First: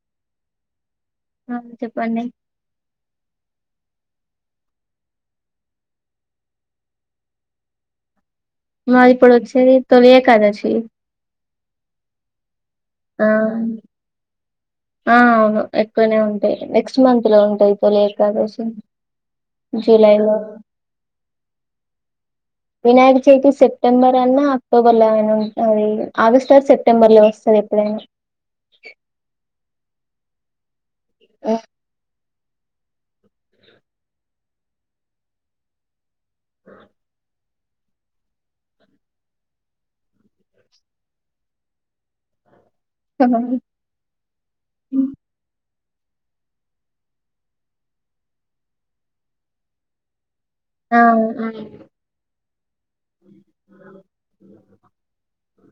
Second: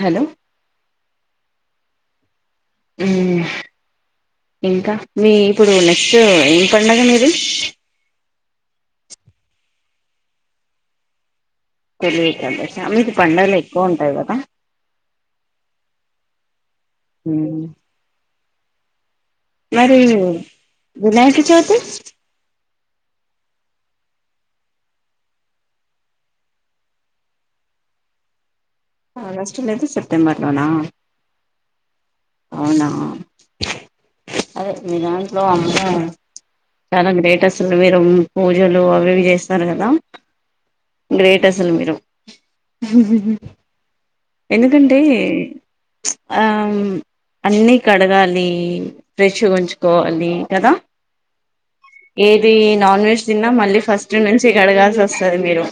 Hello ఆ చెప్పండి ఉమ్మ్ ఇంకా మీ ఇప్పుడు నెక్స్ట్ ఏం పండగ మీది మాది ఇప్పుడ్ ఒచ్చేది తొలి ఏకాదశి తొలి ఏకాదశ మీకు ఆ పండగలు ఎక్కువ ఉంటయ్ కదా ఆ అవును ఎక్కువనే ఉంటాయి నెక్స్ట్ మంత్ లో ఉంటాయి తొలి ఏకాదశి మరి జూలై లో వినాయక చౌతి వినాయక చవితి సెప్టెంబర్ అన్నా అక్టోబర్ల అయిన ఉంటది ఆగస్ట్ ఆర్ సెప్టెంబర్ లో వస్తాది ఎప్పుడైన ఆగస్టు లేద సెప్టెంబర్లోనా ఉం అవునా అదే మీ దాంట్లో అమ్మో చాలా గ్రేట్ అసలు మీరు పూజలు అవివి చేస్తారు కదా గ్రేట్ అసలు మీరు ఎందుకంటే ఆం అన్నీ కడగాలి ఫ్రెష్గుంచ్కోవాలి ఆ ఉమ్ ఇది నాన్ వెజ్ తిన్నా మళ్ళీ ఫస్ట్ నుంచి కడగాల్సి ఒస్తది మీరు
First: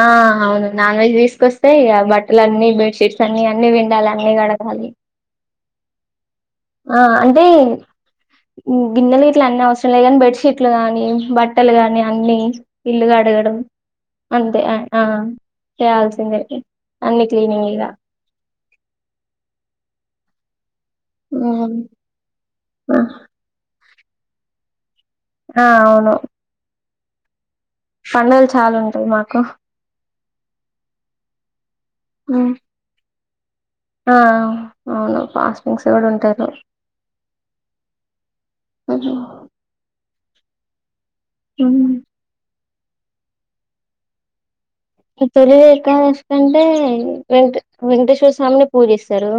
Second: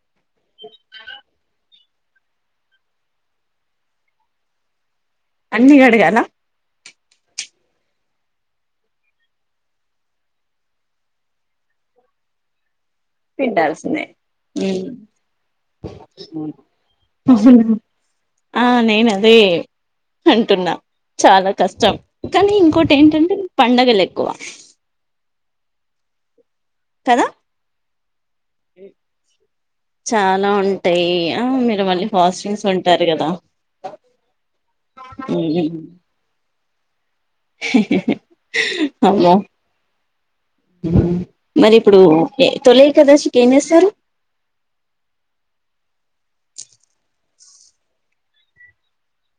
ఆ అవును నాన్ వెజ్ తీసుకొస్ తే ఆ బట్టలన్ని బెడ్ షీట్స్ అన్ని అన్ని పిండాలన్ని కడగాలి అన్ని కడగాల ఆ అంటీ గిన్నెలు గిట్ల అన్ని అవసరం లే కాని బెడ్షీట్లు గాని బట్టలు గాని అన్ని ఇళ్ళు కడగడం పిండాల్సిందే అంతే ఐ ఆ చేయాల్సిందే ఉ అన్ని అవును క్లీనింగిగా ఆ నేనదే అంటున్నా చాలా ఉమ్ కష్టం కనీ ఇంకోటి ఆ ఏంటంటే పండగలె క్కవ ఆ అవును కదా పడుగలు చాలా ఉంటయి మాకు చాలా ఉంటయీ, ఆ మీరు మళ్ళీ ఉమ్ ఫాస్టింగ్స్ ఉంటరు గదా ఆ అవును ఫాస్టింగ్స్ గూడ ఉంటరు ఉహు అమ్మో మరి ఉమ్. ఇప్పుడు ఏ తొలేకాదశికి ఏం జేస్తరు తొలి ఏకాదశి అంటే వెంకటె వెంకటేశ్వర స్వామిని పూజిస్తరు.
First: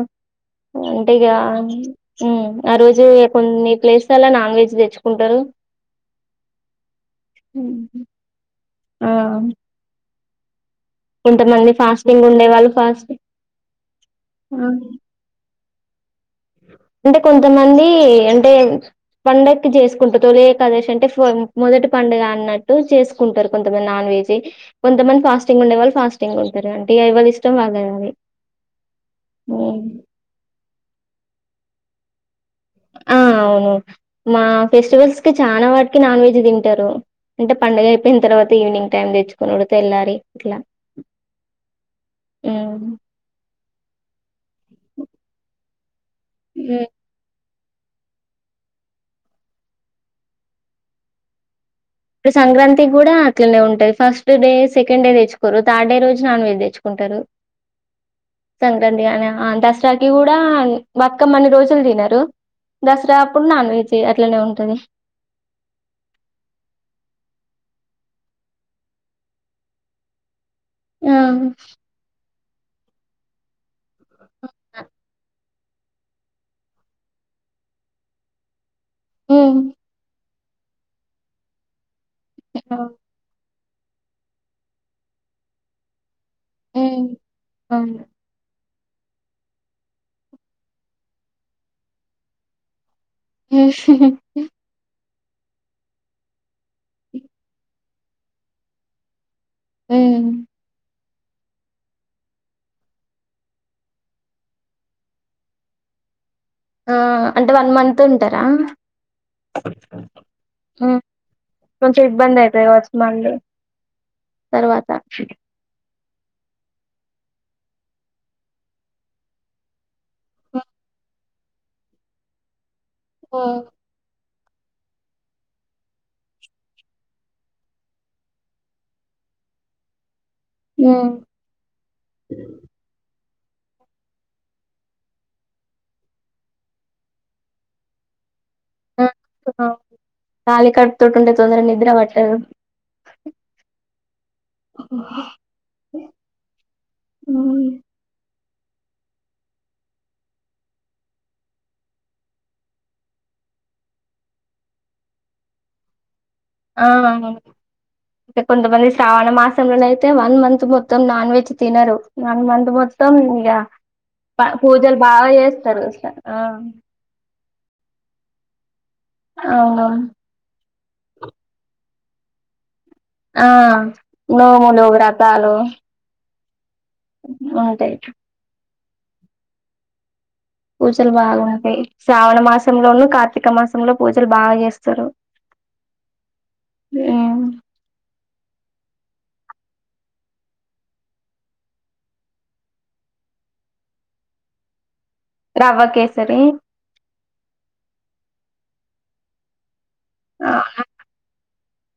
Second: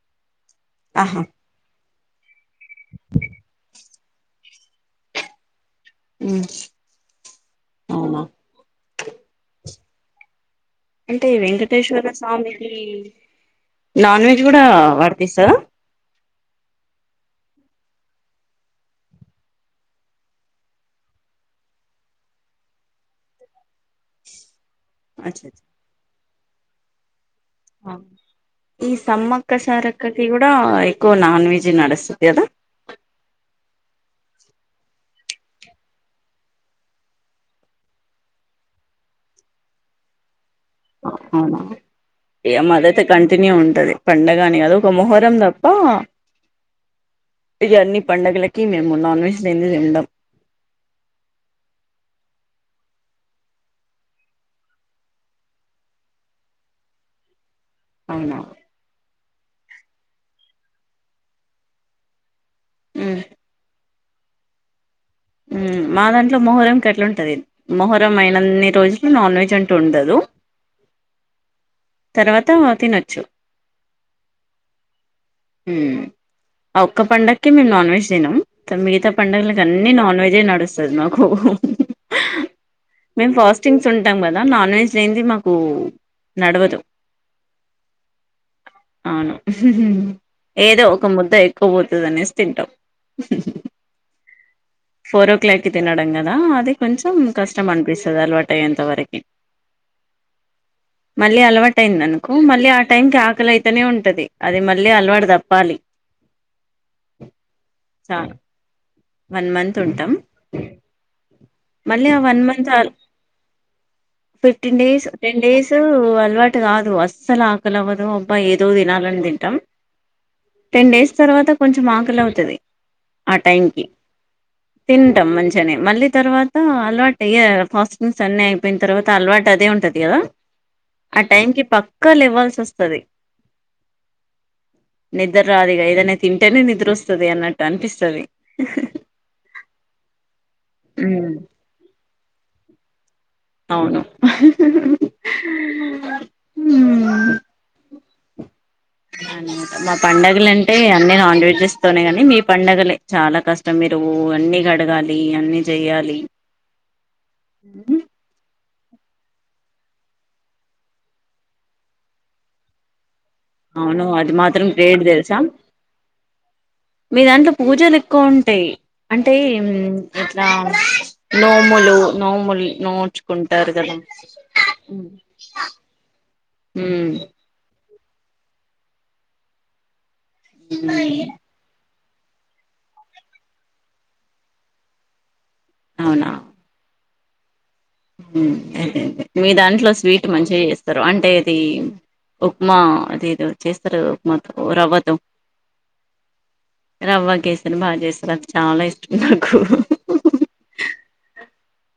అంటే ఆహా ఇగా ఉమ్ ఆ రోజు కొన్ని ప్లేస్లల్ల నాన్ వెజ్ దెచ్చుకుంటరు ఉమ్ ఉహు అవునా ఆ అంటే కొంతమంది వెంకటేశ్వర ఫాస్టింగ్ ఉండే వాళ్ళు స్వామికి ఫాస్టింగ్ నాన్ వెజ్ గుడా ఆ వర్తిస్తదా? అంటే కొంతమందీ అంటే పండక్కి జేసుకుంట్రూ తొలి ఎకాదశి అంటే ఫో మొ దటి పండుగ అన్నట్టు చేసుకుంటరు కొంతమంది నాన్ వేజి కొంతమంది అచ్చ ఫాస్టింగ్ ఉండేవాళ్ళు ఫాస్టింగ్ ఉంటరు అంటిగ ఎవలిష్ ఈ సమ్మక్క సారక్కకి గూడా ఎక్కువ నాన్ వెజ్ జి నడుస్తది గదా ఆ అవును మా ఫెస్టివల్స్ కి చానా వాటికి నాన్ వెజ్ దింటరు అంటే పండగయిపోయిన్తర్వాత ఈవినింగ్ టైమ్ తెచ్చుకునుడు తెల్లారి ఇట్లా అవునా, ఏం ఉమ్ అదైతే కంటిన్యూ ఉంటది. పండగని గాదు ఒక మొహరం తప్ప ఉమ్ ఇగ అన్ని పడుగలకి మేము నాన్ వెజ్ లేంది ఉండం ఇప్పుడు సంక్రాంతి గ్గుడా అట్లనే ఉంటంది ఫస్ట్ డే, సెకండ్ డే తెచ్చుకోరు థర్డ్ డే రోజు నాన్ వెజ్ తెచ్చుకుంటరు. అవునా సంక్రాంతి కనే ఆ దసరాకిి గూడా బతుకమ్మన్ని రోజులు తినరు, మ్మ్ దసరాప్పుడు నాన్ వెజ్ అట్లనే ఉంటది ఉమ్ మా దాంట్ల మొహరం కట్లూంటది, మొహరం అయినన్ని రోజులు నాన్ వెజ్ అంటూ ఉండదు ఆ తర్వాత తినొచ్చు ఆ ఒక్క పండక్కి మేం నాన్ వెెజ్ తినం, మిగతా ఉమ్ పండగలకన్నీ నాన్ వెజ్ జే నడుస్తది మాకు మేం ఫాస్ట్ స్టింగ్స్ ఉంటం గదా నాన్ వెజ్ లేంది మాకు నడవదు ఉమ్ అవును అవును ఏదో ఒక ముద్ద ఎక్కువ పోతదనేసి తింటాం అ ఫోర్ ఓ క్లాక్ కి తినడం గదా అది కొంచెం కష్టం అనిపిస్తది అలవాటయేంత వరకి ఉమ్ మళ్ళీ అలవాటయిందనుకో మళ్ళీ ఆ టైంకి ఆకలి అయితనే ఉంటది అది మళ్ళీ అలవాటు తప్పాలి. ఆ అంటే వన్ మంత్ చాలు ఉంటరా? వన్ మంత్ ఉంటాం ఉమ్ కొంచెం మళ్ళీ ఆ వన్ ఇబ్బందయితది మంత్ గావచ్చు మళ్ళీ ఫిఫ్టీన్ తర్వాత డేస్, టెన్ డేసూ అలవాటు కాదు అస్సలు ఆకలవ్వదు అబ్బా ఏదో తినాలని తింటాం టెన్ డేస్ తర్వాత కొంచెం ఆకాలి అవుతాది ఆ ఉమ్ టైంకి తింటాం మంచిగానే మళ్ళీ తర్వాత అలవాటు అయే ఫాస్టింగ్స్ అన్ని అయిపోయిన తర్వాత అలవాటు అదే ఉంటాది కదా ఉమ్ ఆ టైం కి పక్క లేవల్సి వస్తాది నిద్ర రాదు ఇక ఏదన్నా తింటేనే నిద్ర వస్తుది అన్నట్టు అనిపిస్తాది కాళీ కడుపుతొటి ఉంటే తొందరగా నిద్ర పట్టదు అవును మా పండుగలు అంటే అన్నీ నాన్ వెజెస్ తోనే కానీ మీ పండగలే చాలా కష్టం మీరు అన్ని కడగాలి అన్ని చెయాలి ఆ కొంత మంది స్ శ్రావణ మాసంలోన అయితే వన్ మంత్ మొత్తం నాన్ వెజ్ తినరు వన్ మంత్ మొత్తం యా అవును అది మాత్రం పూజలు గ్రేట్ బాగా తెలుసా చేస్తారు అసల మీ దాంట్లో పూజలు ఎక్కువ ఉంటాయి అంటే అవును ఇట్లా నోములు నోముల్ ఆ నోములు వ్రతాలు మ్మ్ బావుంటాయి పూజలు బాగుంటాయి శ్రావణ మాసంలోనూ కార్తీక మాసంలో పూజలు బాగా చేస్తారు అవునా బావుంది అదే అదే మీ దాంట్లో స్వీట్ మంచిగా చేస్తార అంటే ఇది ఉప్మా అది ఏదో చేస్తారు గా ఉప్మాతో రవ్వతో రవ్వ కేసరి రవ్వ కేసారి బాగా చేస్తారు అది చాలా ఇష్టం నాకు అవున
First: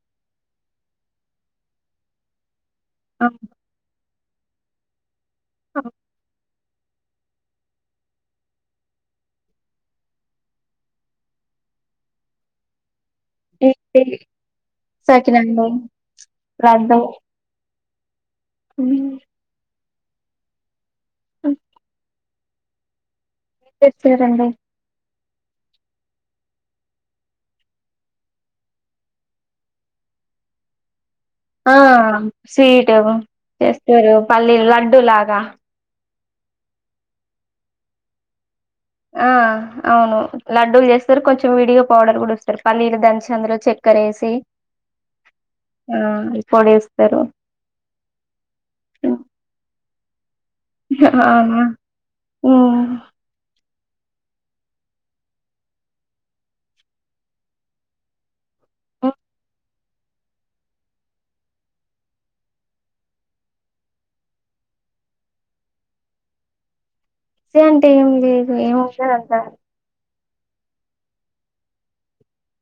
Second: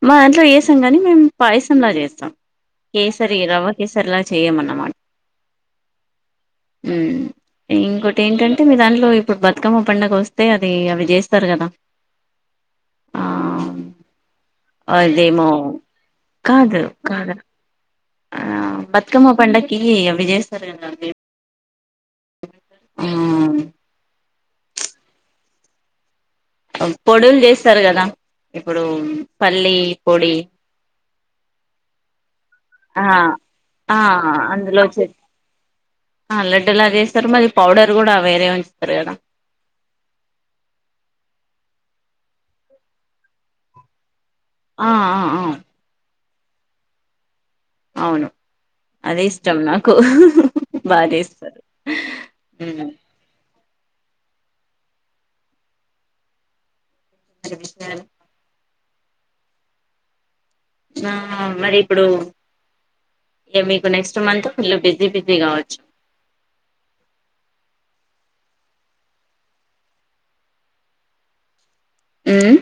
మా ఇంట్లో చేస్తాం కానీ మేము పాయసంలా చేస్తాం ఆ చేయమన్నమాట ఓహొ ఉను ఇంకోటి ఏంటంటే మీ దాంట్లో ఇప్పుడు బతుకమ్మ పండుగ వస్తే అది అవి చేస్తారు కదా ఆ అదేమో సకినండ కాదు [unintelligible] కాదు ఆ బతుకమ్మ పండక్కి అవి చేస్తారు కదా అవి ఓ ఆ తెచ్చరాండి పొడులు చేస్తారు కదా ఇప్పుడు పల్లి పొడి ఆ స్వీటు ఆ ఆ చేస్తారు పల్లీలు అందులో లడ్డు చె లాగా ఆ లడ్డూలా చేస్తారు మరి పౌడర్ కూడా వేరే ఉ ఆ అవును లడ్డూలు చేస్తారు కొంచెం విడియో పౌడర్ కూడా చేస్తారు పల్లీలు దంచి అందులో చెక్కర వేసి ఆ ఆ ఆ కలేస్తారు బాగ చేస్తారు అవునా ఉమ్. మ్మ్ వి [inaudible] ఓ ఆ మరి ఇప్పుడు ఇక మీకు next month pool busy busy కావచ్చు [unintelligible] ఏం లేదు ఏం ఉండదు అంత మ్మ్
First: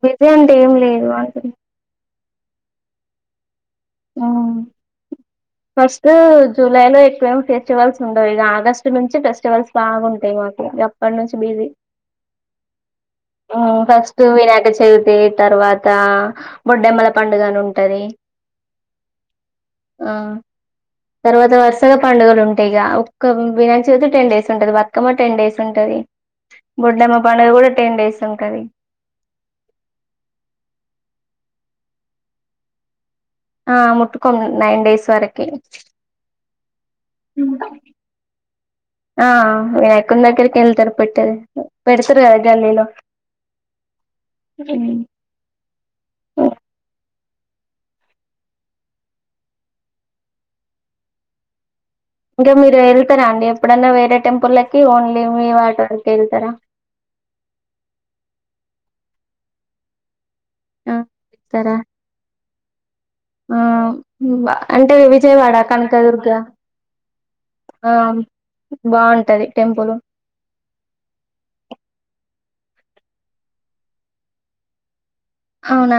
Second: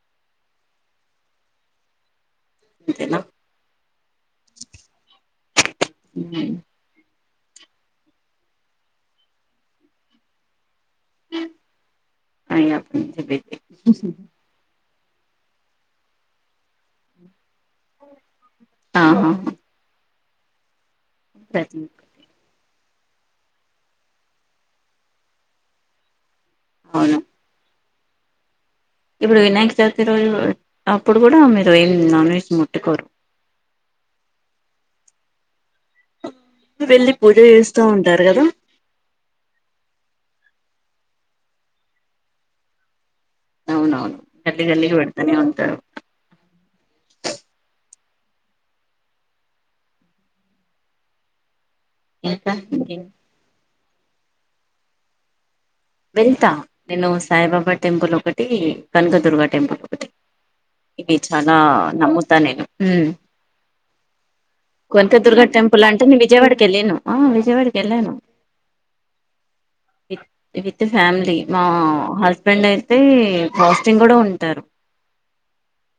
ప్రెంజేట్ ఏం లేదు [unintelligible] ఇంతెనా ఆ ఫస్ట్ జులైలో ఎవ ఫెస్టివల్స్ ఉండవు ఇక ఆగస్టు నుంచి ఫెస్టివల్స్ బాగుంటాయి మాకు పండంచ లీవి అయ్యా ఫస్ట్ వినాయక చవి తి తర్వాత బొడ్డెమ్మల పండుగ అని ఉంటాంది టది ఆహా ఆ తర్వత ప్రతి వర్సగా పండుగలు ఉంట టయి ఇగా ఒక్క వినాయక్ చవతి టెన్ డేస్ ఉంటది బతుకమ్మ టెన్ డేస్ ఉంటది అవును బొడ్డమ్మ పండగ కూడ టెన్ డేస్ ఉంటది ఇప్పుడు వినాయక చవితి రోజు అప్పుడు కూడ మీరు ఏం నాన్ వెజ్ ముట్టుకోరు ఆ ముట్టుకోం నైన్ డేస్ వరకి వెళ్ళి పూజ చేస్తా ఉంటారు కదా ఆ వినాయకుడి దగ్గరికి వెళ్తరు పెడ్తారు పెడ్తరు గల్లీలో అవునవును గల్లి గ అల్లి పెడతనేే అంత ఇంక ఇంకా మీరు ఇంకేం వెళ్తరా అండి ఎప్పుడన్నా వేరే టెంపుల్లకి ఓన్లీ మీ వా వెళ్తా నేను సాయిబాబ టెంపుల్ ఒకటి కనకదుర్గ టెంపుల్ ఒకటి ఆ ఇది చాలా వెళ్తారా నమ్ముతా నేను ఆ అంటే కొనక దుర్గ విజయవాడ టెంపుల్ అంటే నేను కనకదుర్గ విజయవాడకి వెళ్ళాను ఆ విజయవాడకి ఆ వెళ్ళాను బాగుంటది టెంపుల్ తిరిగి త ఫ్యామిలీ మా హల్ ఫ్రెండ్ అయితే హస్టింగ్ కూడ ఉంటారు హవున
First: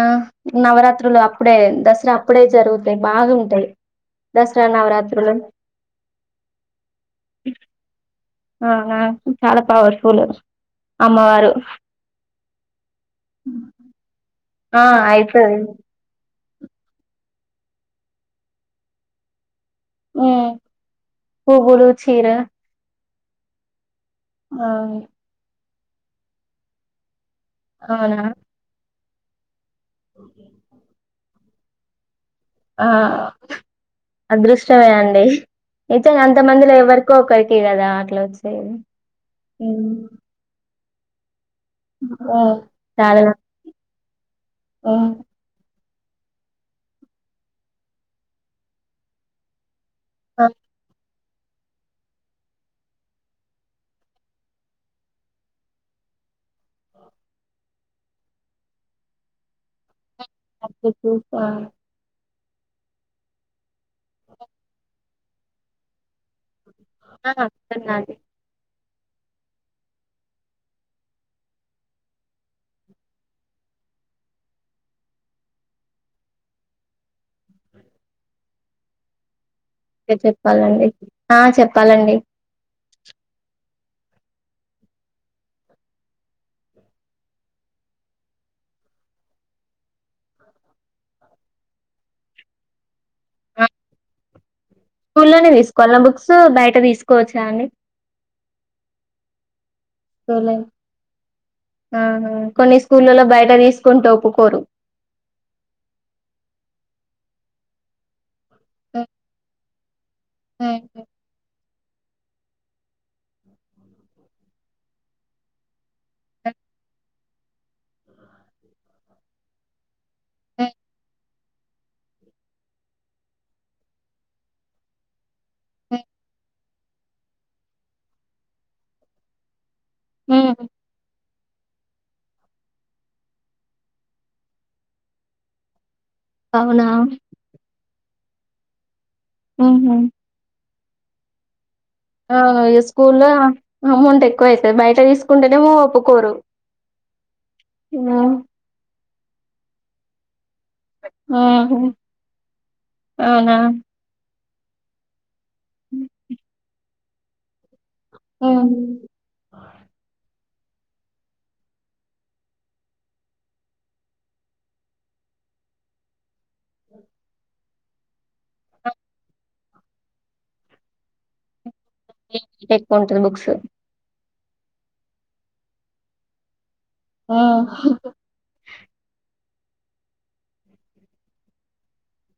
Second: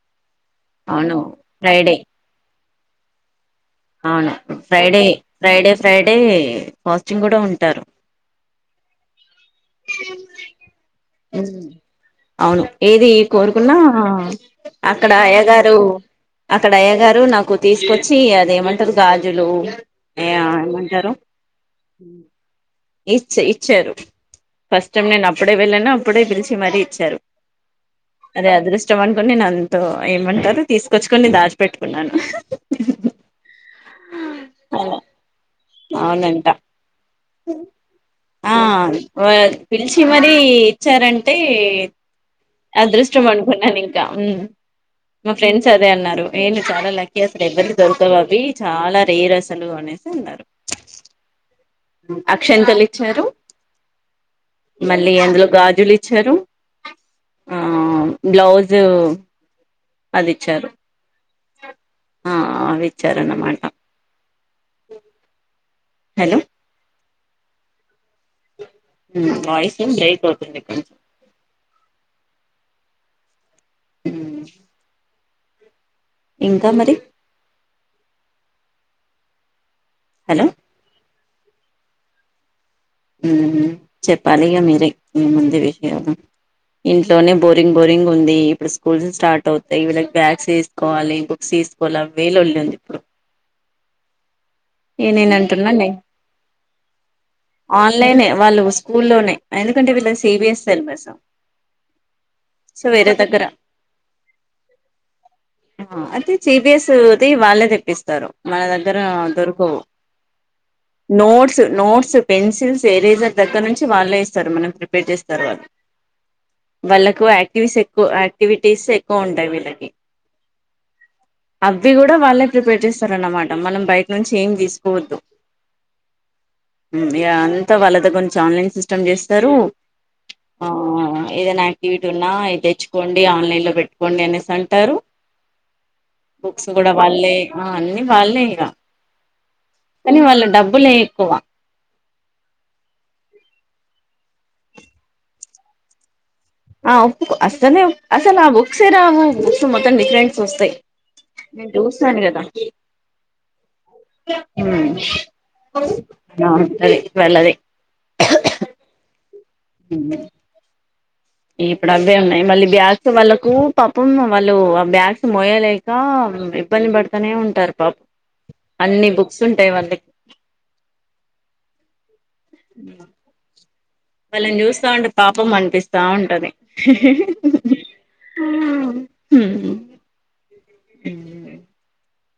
అవును నవరాత్రులు అప్పుడే ఫ్రైడే దసరా అప్పుడే జరుగుతాయి బాగుంటాయి అవును దసరా ఫ్రైడే నవరాత్రులు ఫ్రైడే ఫ్రైడే ఫాస్టింగ్ కూడ ఉంటారు ఆ చాల పవర్ఫుల్ అమ్మవారు ఉమ్. అవును ఏది కోరుకున్నా ఆ అక్కడ అయ్య అయితది గారు అక్కడ అయ్యా గారు నాకు తీసుకొచ్చి అదేమంటరు గాజులు ఏ ఉమ్ ఏమంటారు పువ్వులు చీర ఇచ్చి ఇచ్చారు ఆ ఫస్ట్ టైం నేను అప్పుడే వెళ్ళాను అప్పుడే పిలిచి మరీ ఇచ్చారు అవున ఇష్టం అనుకొని నేను అంత ఏమంటారుో తీసుకొచ్చుకని దాచిపెట్టుకున్నాను ఆ అదృష్టమే అలా అండి ఇతను అంత అవునంట మందిలో ఎవరికో ఒకరికి కదా అట్ల ఆ వచ్చేది వచ్చారంటే అ అదృష్టం అనుకున్నాన్ ఇంకా ఉమ్ మా ఫ్రెండ్స్ అ అదే అన్నారు నేను చాల లక్కీ అసలు ఎవ్వరి దొరకవు అవి చాల రేర్ అసలుగానే ఆ అన్నారు అక్షింతలు ఇచ్చారు మళ్ళీ అందులో గాజులు ఇచ్చారు హా బ్లౌజు ఒక్క చూపా ఆ అవిచ్చారణమాట హెలో ఆ చన్నది ఉమ్ వాయిసు బ్రేక్ అవుతుంది. హుమ్ ఇంకా మరి ఆ హలో చెప్పాలండి ఊ చెప్పాలిగా మీరే ముందు విషయాలు ఇంట్లోనే బోరింగ్ బోరింగ్ ఉంది ఇప్పుడు స్కూల్స్ స్టార్ట్ అవుతాయి. వీళ్ళకి బ్యాగ్స్ తీసుకోవాలి బుక్స్ తీసుకోవాలి అవే లోళ్ళుంది ఇప్పుడు అ ఏ నేను అంటున్నానే బుక్స్ బయట తీసుకోవచ్చా అండి? ఆన్లైన్ వాళ్ళు స్కూల్లోనే ఎందుకంటే వీళ్ళది స్కూల్లోనే సిబిఎస్ సిలబస్ ఆహా కొన్ని సో వేరే స్కూళ్లలో బయట తీసుకుంటే ఒప్పుకోరు ఐతే సిబిఎస్ ప్రతిది వాళ్ళే తెప్పిస్తారు మన దగ్గర దొరకవు నోట్స్ నోట్స్ పెన్సిల్స్ ఎరేజర్ దగ్గర నుంచి వాళ్ళే ఇస్తారు మనం ప్రిపేర్ చేస్తారు వాళ్ళు. వాళ్ళకు యాక్టివిస్ ఎక్కువ యాక్టివిటీస్ ఎక్కువ ఉంటాయి వీళ్ళకి ఉ అవి కూడా వాళ్ళే ప్రిపేర్ చేస్తారన్నమాట మనం బయట నుంచి ఏమి తీసుకోవద్దు. ఉ ఇగ అంతా వాళ్ళతే కొంచం ఆన్లైన్ సిస్టమ్ చేస్తారు హ్మ్. ఆ ఏదైనా ఇటున్నా ఇది తెచ్చుకోండి ఆన్లైన్ లో పెట్టుకోండి అనేసి అంటారు బుక్స్ అవునా కూడ వాళ్ళే ఆ అన్ని వాళ్ళే ఇగ ఉహు పుల్లె ఎక్కువ ఆ స్కూల్లో అమౌంట్ ఎక్కువైతది బయట తీసుకుంటేనేమో ఒప్పుకోరు ఆ ఉప్పు అసనే ఉమ్ అసలు ఆ బుక్సేరావు మొత్తం డిఫరెంట్ వస్తాయి నేను ఆహా చూస్తాను కదా అవునా ఊ బాగుంటది ట్వలది ఊ ఇప్పుడు అవే ఉన్నాయి మళ్ళీ బ్యాగ్స్ వాళ్ళలకు పాపం వాళ్ళు ఆ బ్యాగ్స్ మోయలేక ఇబ్బంది పడుతనే ఉంటారు పాప అన్ని బుక్స్ ఉంటాయి వాళ్ళకి ఎక్కువ ఉంటది బుక్స్ వాళ్ళని చూస్తా ఉంటే పాపం అనిపిస్తా ఉంటది ఆ ఊ హుహు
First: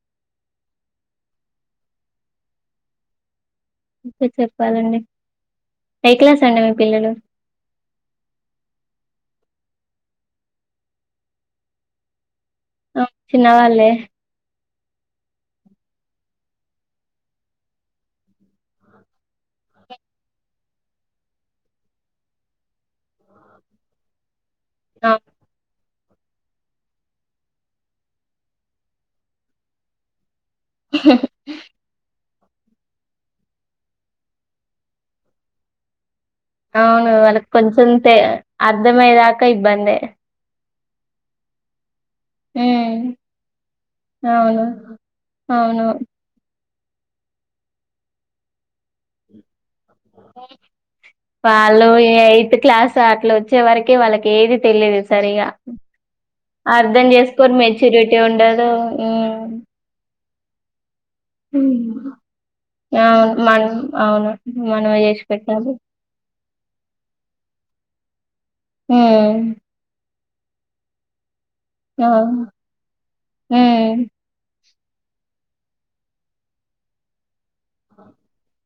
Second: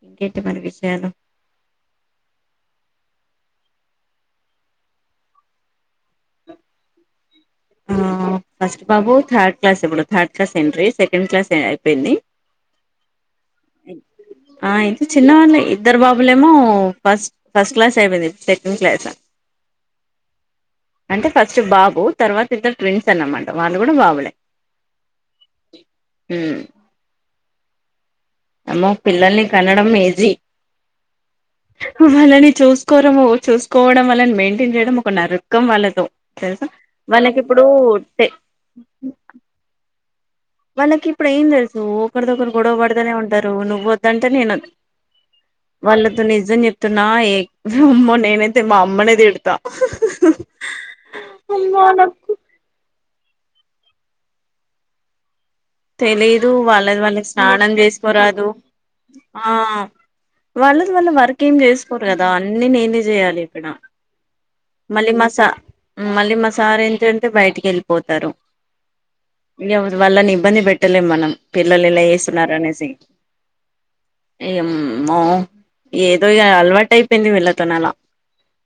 ఇంకేటి మరి విషాయాలు అకే చెప్పాలండి ఏ క్లాస్ అండి మీ పిల్లలు ఆ ఫస్ట్ బాబు థర్డ్ క్లాస్ ఇప్పుడు థర్డ్ క్లాస్ ఏంట్రీ సెకండ్ క్లాస్ అయిపోయింది. ఆ చిన్న వాళ్ళే ఆ అయితే చిన్న వాళ్ళు ఇద్దరు బాబులే ఏమో ఫస్ట్ ఫస్ట్ క్లాస్ అయిపోయింది సెకండ్ క్లాస్ అంటే ఫస్ట్ బాబు తర్వాత ఇద్దరు ట్విన్స్ అన్నమాట వాళ్ళు కూడా బాబులే ఆ ఊ అమ్మో పిల్లల్ని కనడం ఈజీ వాళ్ళని చూసుకోరము చూసుకోవడం వాళ్ని మెయింటైన్ చేయడం ఒక నరకం వాళ్ళతో తెలుసా అవును. వాళ్ళకి ఇప్పుడు కొంచెం తె అర్థమయ్యేదాకా ఇబ్బందే వాళ్నకి ఇప్పుడు ఏం తెలుసు ఒకరితో ఒకరు గొడవ పడుతనే ఉమ్ ఉంటారు నువ్వ వద్దంటే నేను అవును వద్దంట అవును వాళ్ళతో నిజం చెప్ నా ఏ మ్మో నేనైతే మా అమ్మనే తిడతా వాళ్లు ఎయిత్ క్లాస్ అట్లా వచ్చే వరకే వాళ్ళకి ఏది తెలిదు సరిగా తెలిదు వాళ్ళ అర్ధం వాళ్ళది చేసుకోరు స్నానం మెచ్యూరిటీ చేసుకోరాదు ఉండదు ఉమ్ ఆ వాళ్ళది వల్ల వర్క్ ఏం చేసుకోరు కదా అన్ని నేనే చేయాలి అవును ఇక్కడ మనం అవును మనమే మళ్లీ చేసి మా సా పెట్టాలి మళ్లీ మా సా సార్ ఎంటంటే బయటికి వెళ్ళిపోతారు ఉమ్ ఇంక వాళ్ళని ఇబ్బంది పెట్టలేము మనం పిల్లలు ఇలా అవును చేస్తున్నారు అనేసి ఉమ్ ఏం అమో ఏదో ఇగ అలవాటయిపోయింది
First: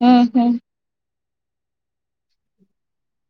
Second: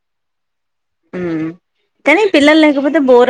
ఆహ ఉమ్ కానీ పిల్లలు లేకపోతే బోర్